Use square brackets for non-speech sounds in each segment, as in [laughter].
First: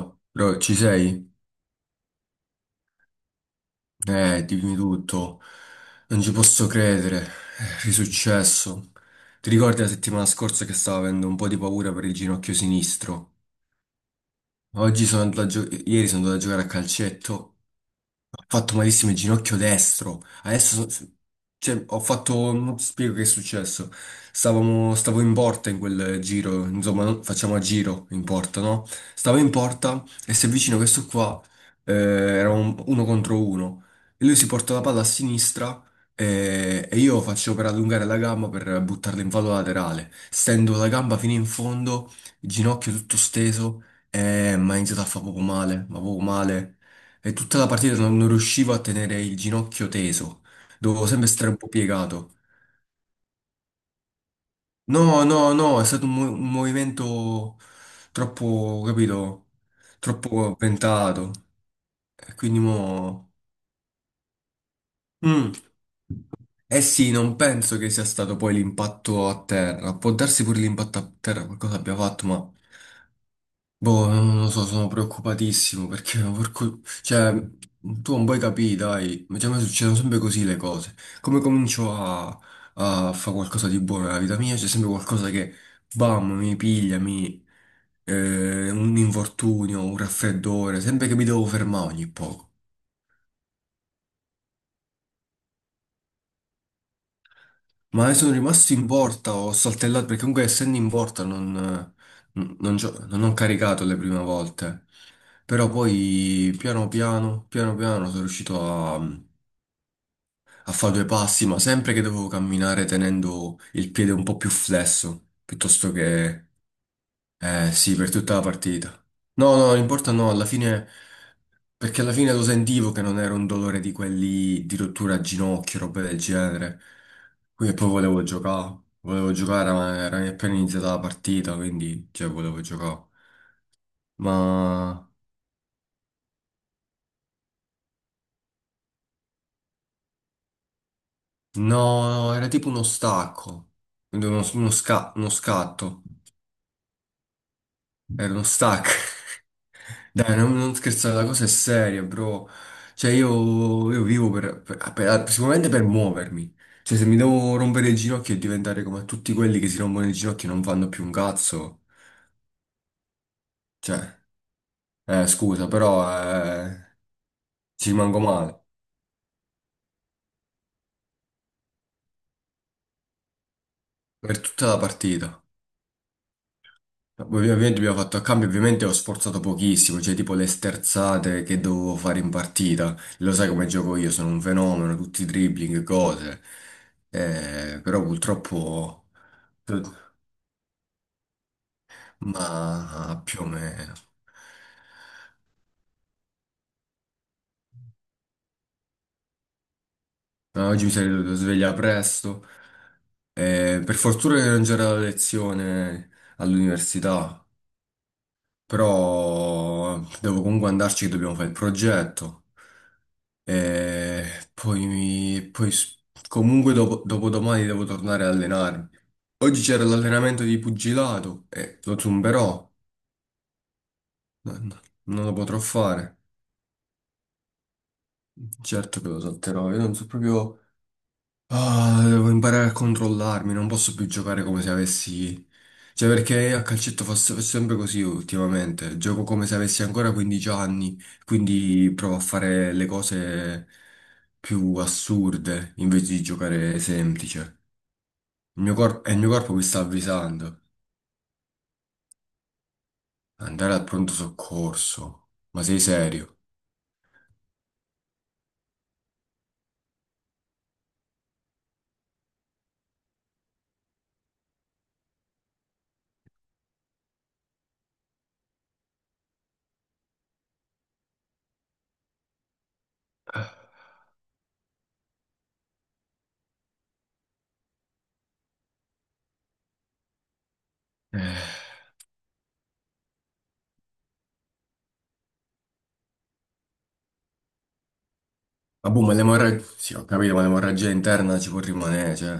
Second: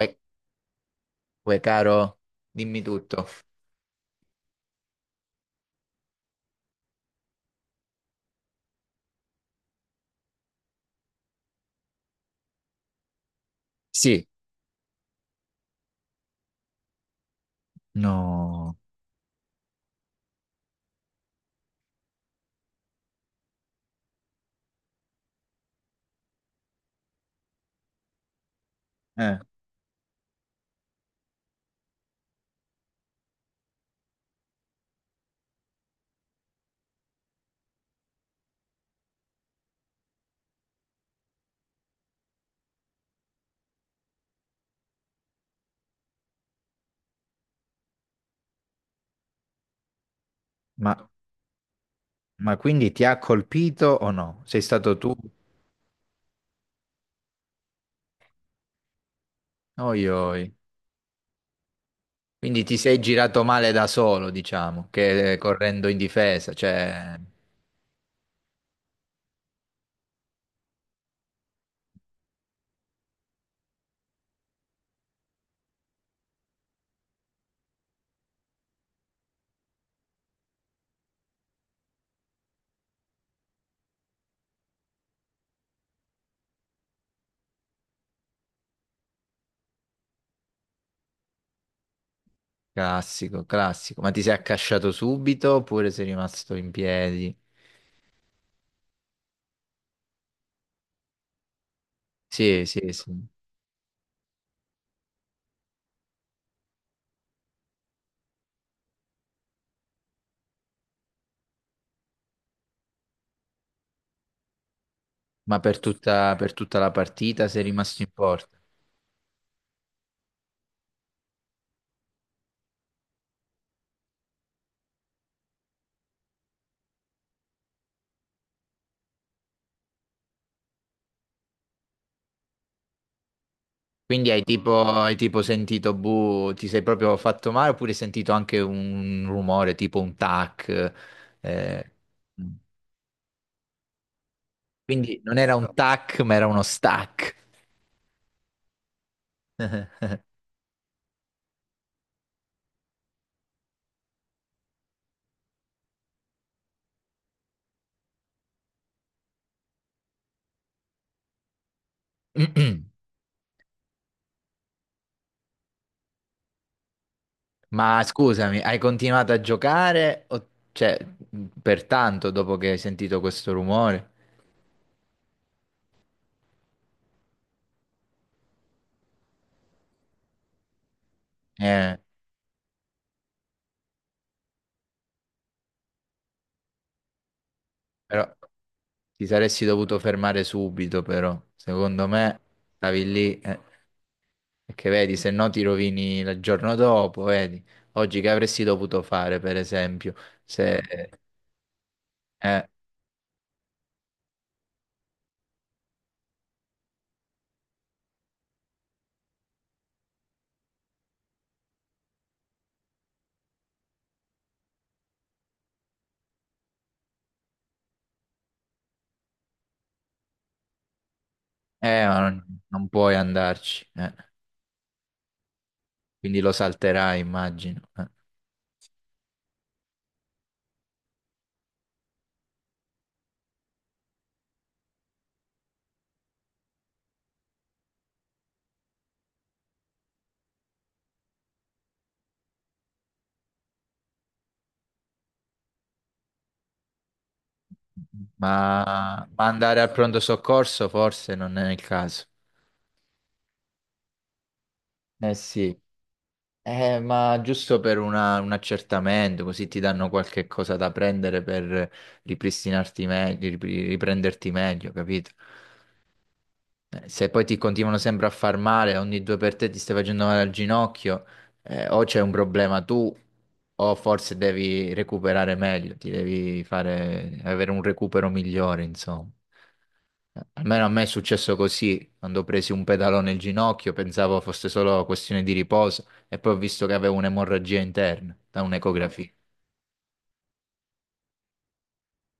Uè, bro, ci sei? uè, caro, dimmi tutto. Dimmi tutto. Non ci posso credere. È risuccesso. Ti ricordi la settimana scorsa che stavo avendo un po' di paura per il ginocchio sinistro? Sì, Oggi sono andato a gio- Ieri sono andato a giocare a calcetto. Ho fatto no. malissimo il ginocchio destro. Adesso, so- cioè, ho fatto, Non ti spiego che è successo. Stavo in porta in quel giro, insomma, facciamo a giro in porta, no? Stavo Eh, in porta e si avvicina questo qua, era uno contro uno. E lui si porta la palla a sinistra e io faccio per allungare la gamba per buttarla in fallo laterale. Stendo la gamba fino in fondo, il ginocchio tutto steso, e mi ha iniziato a fare poco male, ma poco male. E tutta la partita non riuscivo a tenere il ginocchio teso, Ma, dovevo sempre stare un po' piegato. ma quindi ti ha colpito o no? Sei stato tu? No, no, no, è stato un movimento troppo, capito, Oi, oi. troppo ventato. E quindi Quindi ti sei mo... girato male da solo, diciamo, che Mm. correndo in difesa, Eh sì, cioè, non penso che sia stato poi l'impatto a terra. Può darsi pure l'impatto a terra, qualcosa abbia fatto, ma... Boh, non lo so, sono preoccupatissimo perché [laughs] tu non puoi capire, dai, cioè, a me succedono sempre così le cose. Come comincio a fare qualcosa di buono nella vita mia, c'è sempre qualcosa che, bam, mi piglia, un infortunio, un raffreddore, sempre che mi devo fermare ogni poco. classico, classico. Ma ti sei accasciato subito oppure sei rimasto in piedi? Ma adesso sono rimasto in porta, ho saltellato, perché comunque essendo in porta Sì, sì, sì. non ho caricato le prime volte. Però poi piano piano, piano piano sono riuscito a a fare due passi, ma sempre che dovevo camminare tenendo il piede un po' più flesso, Ma per piuttosto tutta, che, per tutta la partita sei eh sì, rimasto in per tutta la porta? partita. No, no, non importa, no, alla fine, perché alla fine lo sentivo che non era un dolore di quelli di rottura a ginocchio, roba del genere. Quindi poi volevo giocare, ma era appena iniziata la partita, quindi, cioè, volevo giocare. Quindi hai tipo, Ma, hai tipo sentito, buh, ti sei proprio fatto male oppure hai sentito anche un rumore tipo un tac? eh. no, no, era tipo uno stacco, Quindi uno non era un scatto, tac, ma era uno stack. era uno stacco. [clears throat] Dai, non scherzare, la cosa è seria, bro. Cioè, io vivo sicuramente per muovermi. Cioè, se mi devo rompere il ginocchio e diventare come tutti quelli che si rompono il ginocchio e non fanno più un cazzo, cioè, scusa, però eh, ci Ma rimango scusami, male hai continuato a giocare? Cioè, per tanto dopo che hai sentito questo rumore? per tutta la partita. Ovviamente abbiamo fatto a cambio, ovviamente ho sforzato pochissimo, cioè tipo le sterzate che Eh, dovevo fare in partita. Lo sai come gioco io, sono un fenomeno, tutti i dribbling, cose. Però però purtroppo... ti saresti dovuto fermare subito, però. Secondo me stavi ma lì. più o meno. Perché vedi, se no ti rovini il giorno dopo, vedi. Oggi che avresti dovuto fare, per esempio, Ma se... oggi mi sarei Mm. dovuto svegliare presto. Eh, Per fortuna che non c'era la lezione all'università, però devo comunque andarci che dobbiamo fare il progetto. E poi, comunque dopo, dopodomani devo tornare a allenarmi. Oggi c'era l'allenamento di pugilato e lo ma non, zumberò. non puoi andarci, eh. No, no, non lo potrò fare. Quindi lo salterai, immagino. Certo che lo salterò. Io non so proprio. Ah, devo imparare a controllarmi, non posso più giocare come se avessi... Cioè, perché a calcetto faccio sempre così ultimamente. Gioco come se avessi ancora 15 anni, quindi provo a fare le cose più assurde invece di giocare semplice. Il mio corpo, e il mio Ma corpo mi sta andare al pronto avvisando. soccorso forse non è il caso. Andare al pronto soccorso. Eh Ma sì. sei serio? Ma giusto per una- un accertamento, così ti danno qualche cosa da prendere per ripristinarti meglio, riprenderti meglio, capito? Se poi ti continuano sempre a far male, ogni due per te ti stai facendo male al ginocchio, o c'è un problema tu, o forse devi recuperare meglio, ti devi fare, avere un recupero migliore, insomma. Almeno a me è successo Eh. così, quando ho preso un pedalone al ginocchio, pensavo fosse solo questione di riposo, e poi ho visto che avevo un'emorragia interna da Ma boh, ma un'ecografia. l'emorragia... Sì, ho capito, ma l'emorragia interna ci può rimanere, cioè...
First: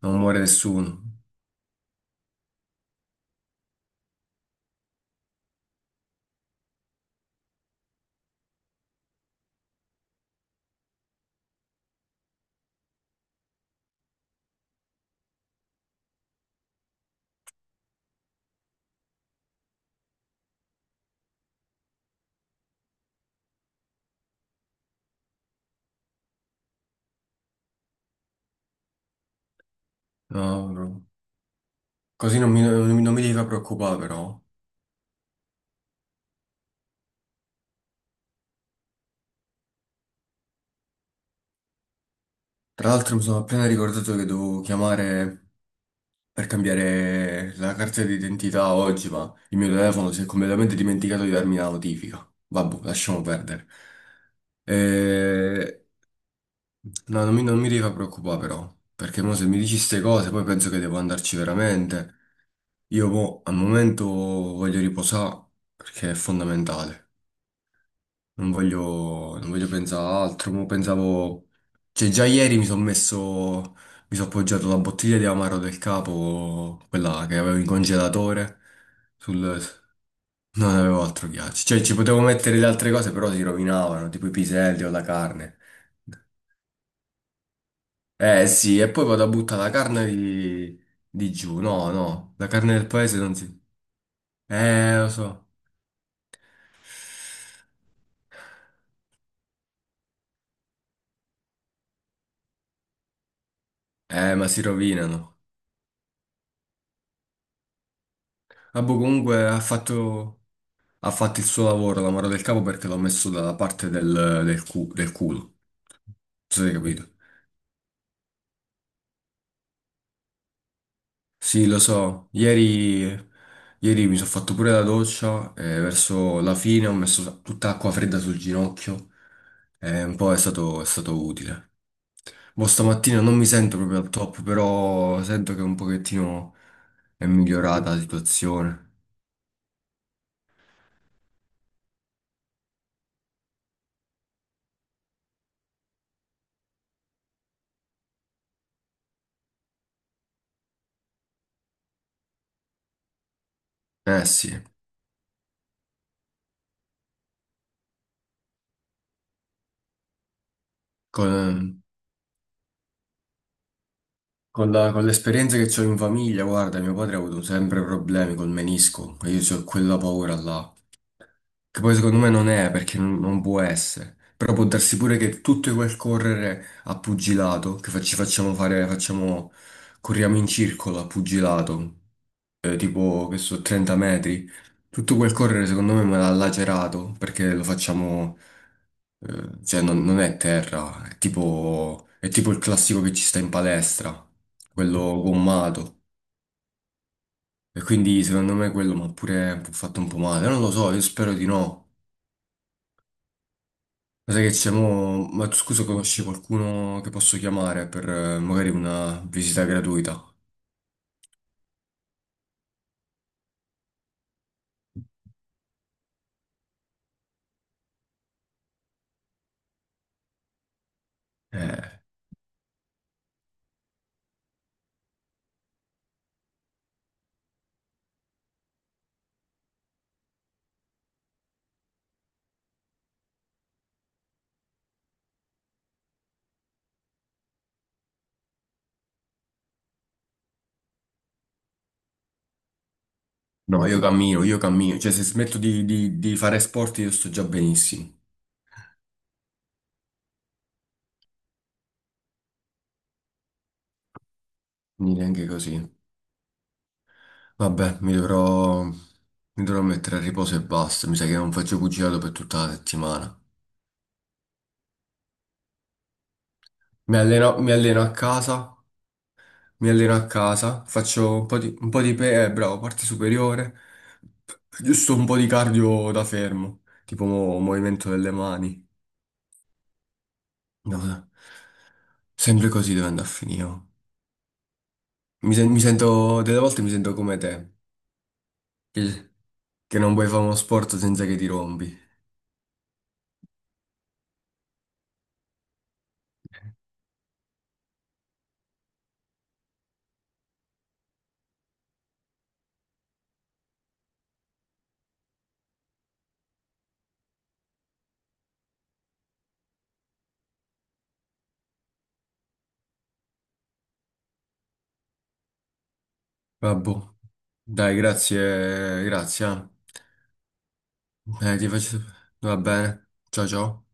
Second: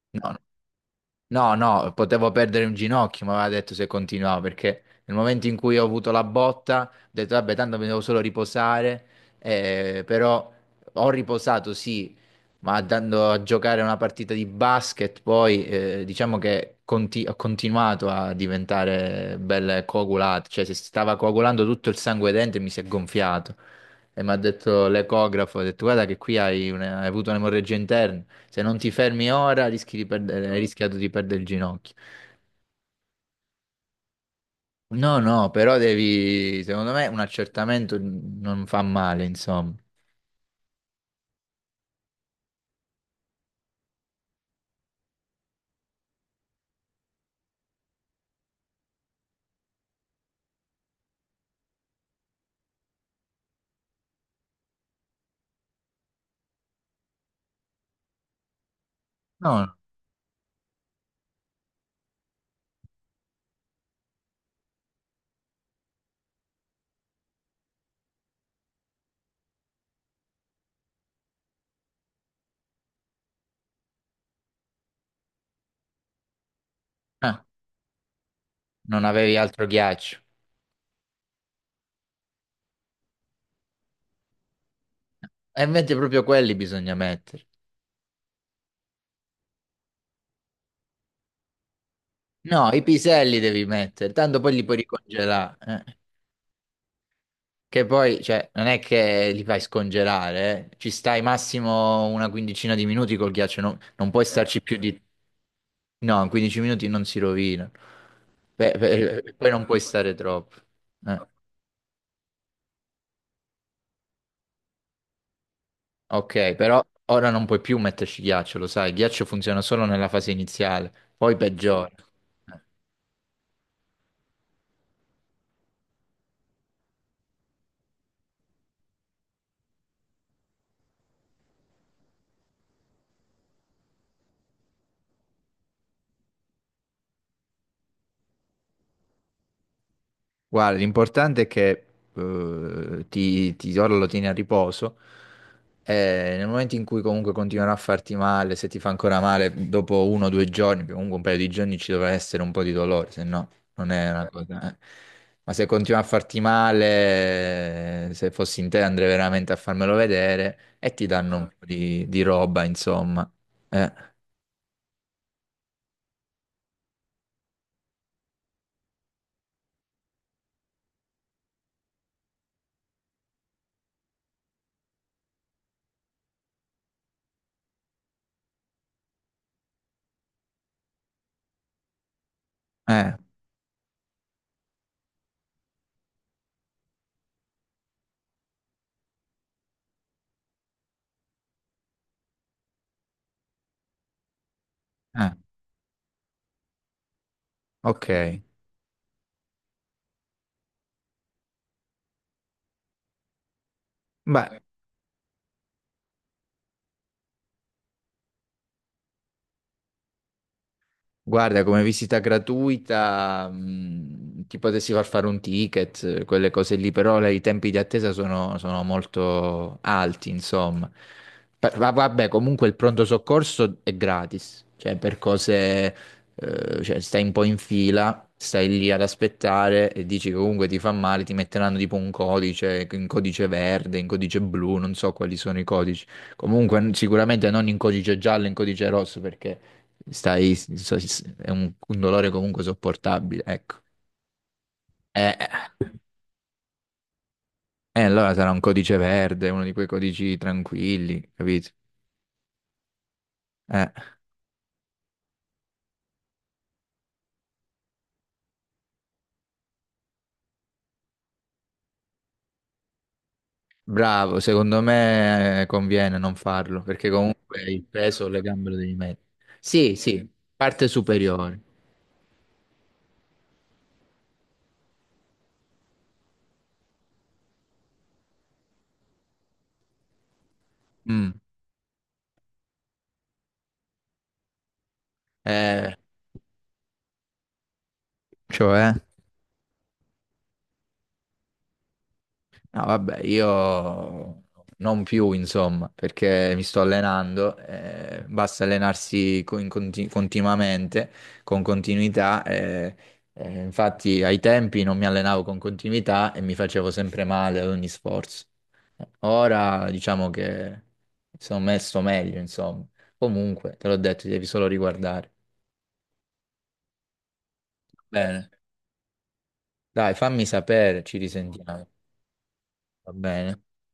Non No, muore nessuno. no, no, potevo perdere un ginocchio, mi aveva detto se continuavo, perché nel momento in cui ho avuto la botta, ho detto, vabbè, tanto mi devo solo riposare, però ho riposato, sì, ma andando a giocare una partita di basket, poi diciamo che ho continuato a diventare belle coagulate, cioè si stava coagulando tutto il sangue dentro e mi si è gonfiato. E mi ha detto l'ecografo, ha detto, guarda che qui hai, hai avuto un'emorragia interna. Se non ti fermi ora, rischi di perdere, hai No, rischiato bro. di perdere il ginocchio. Così non mi devi far preoccupare però. No, no, però devi, secondo me, un accertamento non fa male, insomma. Tra l'altro mi sono appena ricordato che devo chiamare per cambiare la carta d'identità oggi, ma il mio telefono si è completamente dimenticato di darmi la notifica. Vabbè, lasciamo perdere. Eh, No, non mi devi far preoccupare però, perché mo se No, mi dici no. queste cose poi penso che devo andarci veramente. Io mo, al momento voglio riposare perché è fondamentale. Non voglio pensare a altro, mo pensavo... Cioè, già ieri mi sono messo... Mi sono appoggiato la bottiglia di amaro del capo, quella che Ah, avevo in congelatore, non sul... avevi no, altro ghiaccio. non avevo altro ghiaccio. Cioè, ci potevo mettere le altre cose, però si rovinavano, tipo i piselli o la carne. E invece proprio quelli bisogna mettere. Eh sì, e poi vado a buttare la carne di giù. No, no, la No, carne i del paese non piselli si... devi mettere, tanto poi li puoi lo so. ricongelare. Eh. Che poi, cioè, non è che li fai scongelare, eh. Ci stai massimo una quindicina di minuti col ghiaccio, non puoi Ma starci si più di... rovinano. No, in 15 minuti non si rovina. Beh, Vabbè, beh, comunque poi ha non puoi stare fatto... troppo. Ha Eh, fatto il suo lavoro, la mano del capo, perché l'ho messo dalla parte del, del culo. Non ok, so se hai però capito. ora non puoi più metterci ghiaccio, lo sai, il ghiaccio funziona solo nella fase iniziale, poi Sì, lo peggiora. so. Ieri mi sono fatto pure la doccia e verso la fine ho messo tutta acqua fredda sul ginocchio e un po' è stato utile. Boh, stamattina non mi sento proprio al top, però sento che un pochettino è migliorata la situazione. Guarda, l'importante è che ti ora lo tieni a riposo e nel momento in cui comunque continuerà a farti male, se ti fa ancora male dopo uno o due giorni, perché comunque un paio di giorni ci dovrà essere un po' di dolore, se no non è Eh una sì, cosa... Ma se continua a farti male, se fossi in te andrei veramente a farmelo vedere e ti danno un po' con- di roba, insomma. Eh, Con con l'esperienza che ho in famiglia, guarda, mio padre ha avuto sempre problemi col menisco e io ho quella paura là, che poi secondo me non è perché non può essere, però può darsi pure che tutto quel correre a pugilato, che fa- ci facciamo fare, facciamo, corriamo in circolo a pugilato, eh, tipo che so, 30 metri. Tutto quel correre secondo me me l'ha lacerato perché lo facciamo, cioè non è terra, è tipo il classico che ci sta in palestra, quello eh, gommato. E quindi ok. secondo me quello mi ha pure fatto un po' male. Non lo so, io spero di no. Ma sai che Beh, c'è mo... Ma tu scusa, conosci qualcuno che posso chiamare per magari una visita gratuita? guarda, come visita gratuita, ti potessi far fare un ticket, quelle cose lì, però i tempi di attesa sono molto alti, insomma. Eh, Vabbè, comunque il pronto soccorso è gratis, cioè per cose, cioè stai un po' in fila, stai lì ad aspettare e dici che comunque ti fa male, ti metteranno tipo un codice, in codice verde, in codice blu, non so quali sono i codici. Comunque sicuramente non in codice giallo, in codice rosso, perché stai, so- è un dolore comunque sopportabile, ecco. no, io cammino. Cioè, se Eh, eh, smetto di fare sport io sto già benissimo. allora sarà un codice verde, uno di quei codici tranquilli, capito? Eh, Quindi neanche così. Vabbè, mi dovrò mettere a riposo e basta. Mi sa che non faccio pugilato per tutta la settimana. bravo, secondo me conviene non farlo, perché Mi alleno, comunque mi il alleno a peso le casa, gambe lo devi mettere. mi Sì, alleno sì, a casa, parte faccio un po' superiore. di, un po' di, bravo, parte superiore, giusto un po' di cardio da fermo, tipo movimento delle mani. No, Mm. sempre così deve andare a finire. Oh. Mi, sen- mi Eh, sento, Delle volte mi sento come te, cioè? che, che non puoi fare uno sport senza che ti rompi. No, vabbè, io non più, insomma, perché mi sto allenando, basta allenarsi continuamente, con continuità. Infatti ai tempi non mi allenavo con continuità e mi facevo sempre male ad ogni sforzo. Ora diciamo che sono messo meglio, insomma. Comunque, te l'ho detto, ti devi solo riguardare. Vabbè. Boh. Dai, Bene. grazie, grazie. Eh. Dai, fammi sapere, ci Ti risentiamo. faccio... Va bene. Va Ciao bene? ciao.